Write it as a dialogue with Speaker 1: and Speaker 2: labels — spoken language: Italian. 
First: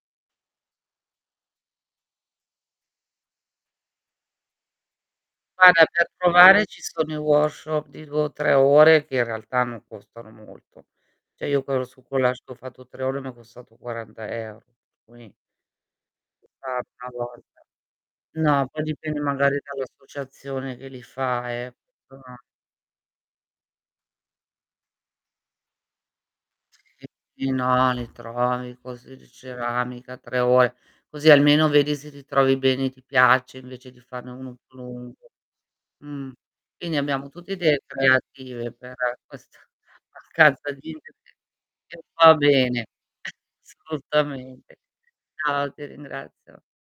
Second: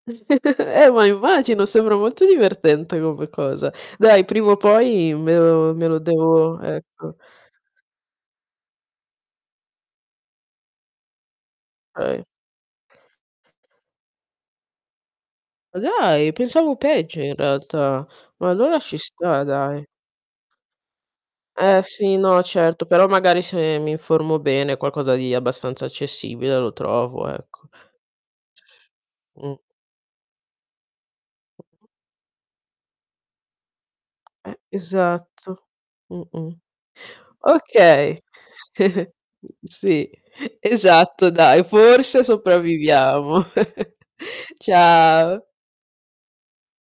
Speaker 1: Eh, ma immagino, sembra molto divertente come cosa. Dai prima o poi me lo
Speaker 2: Guarda
Speaker 1: me lo
Speaker 2: per
Speaker 1: devo
Speaker 2: provare ci sono
Speaker 1: ecco.
Speaker 2: i workshop di 2 o 3 ore, che in realtà non costano molto. Cioè io quello sul
Speaker 1: Okay.
Speaker 2: collage che ho fatto 3 ore m'è costato 40€, quindi
Speaker 1: Ma dai,
Speaker 2: Un
Speaker 1: pensavo
Speaker 2: tanto
Speaker 1: peggio
Speaker 2: a
Speaker 1: in
Speaker 2: volta
Speaker 1: realtà. Ma
Speaker 2: No,
Speaker 1: allora
Speaker 2: poi
Speaker 1: ci
Speaker 2: dipende
Speaker 1: sta,
Speaker 2: magari
Speaker 1: dai.
Speaker 2: dall'associazione che li fa eh,
Speaker 1: Eh sì, no,
Speaker 2: [unintelligible]
Speaker 1: certo, però magari se mi informo bene qualcosa di abbastanza accessibile lo
Speaker 2: Sì,
Speaker 1: trovo,
Speaker 2: sì,
Speaker 1: ecco.
Speaker 2: no li trovi corsi di
Speaker 1: Mh.
Speaker 2: ceramica 3 ore, così almeno
Speaker 1: Mh-mh.
Speaker 2: vedi se ti trovi bene e ti piace, invece di farne uno
Speaker 1: Eh,
Speaker 2: più lungo.
Speaker 1: esatto.
Speaker 2: Mhmm.
Speaker 1: Mh-mh.
Speaker 2: Quindi abbiamo tutti idee
Speaker 1: Okay,
Speaker 2: creative per questa
Speaker 1: sì,
Speaker 2: a causa di
Speaker 1: esatto
Speaker 2: Internet.
Speaker 1: dai
Speaker 2: E
Speaker 1: forse
Speaker 2: va bene,
Speaker 1: sopravviviamo.
Speaker 2: assolutamente.
Speaker 1: Ciao.
Speaker 2: Ciao ti ringrazio.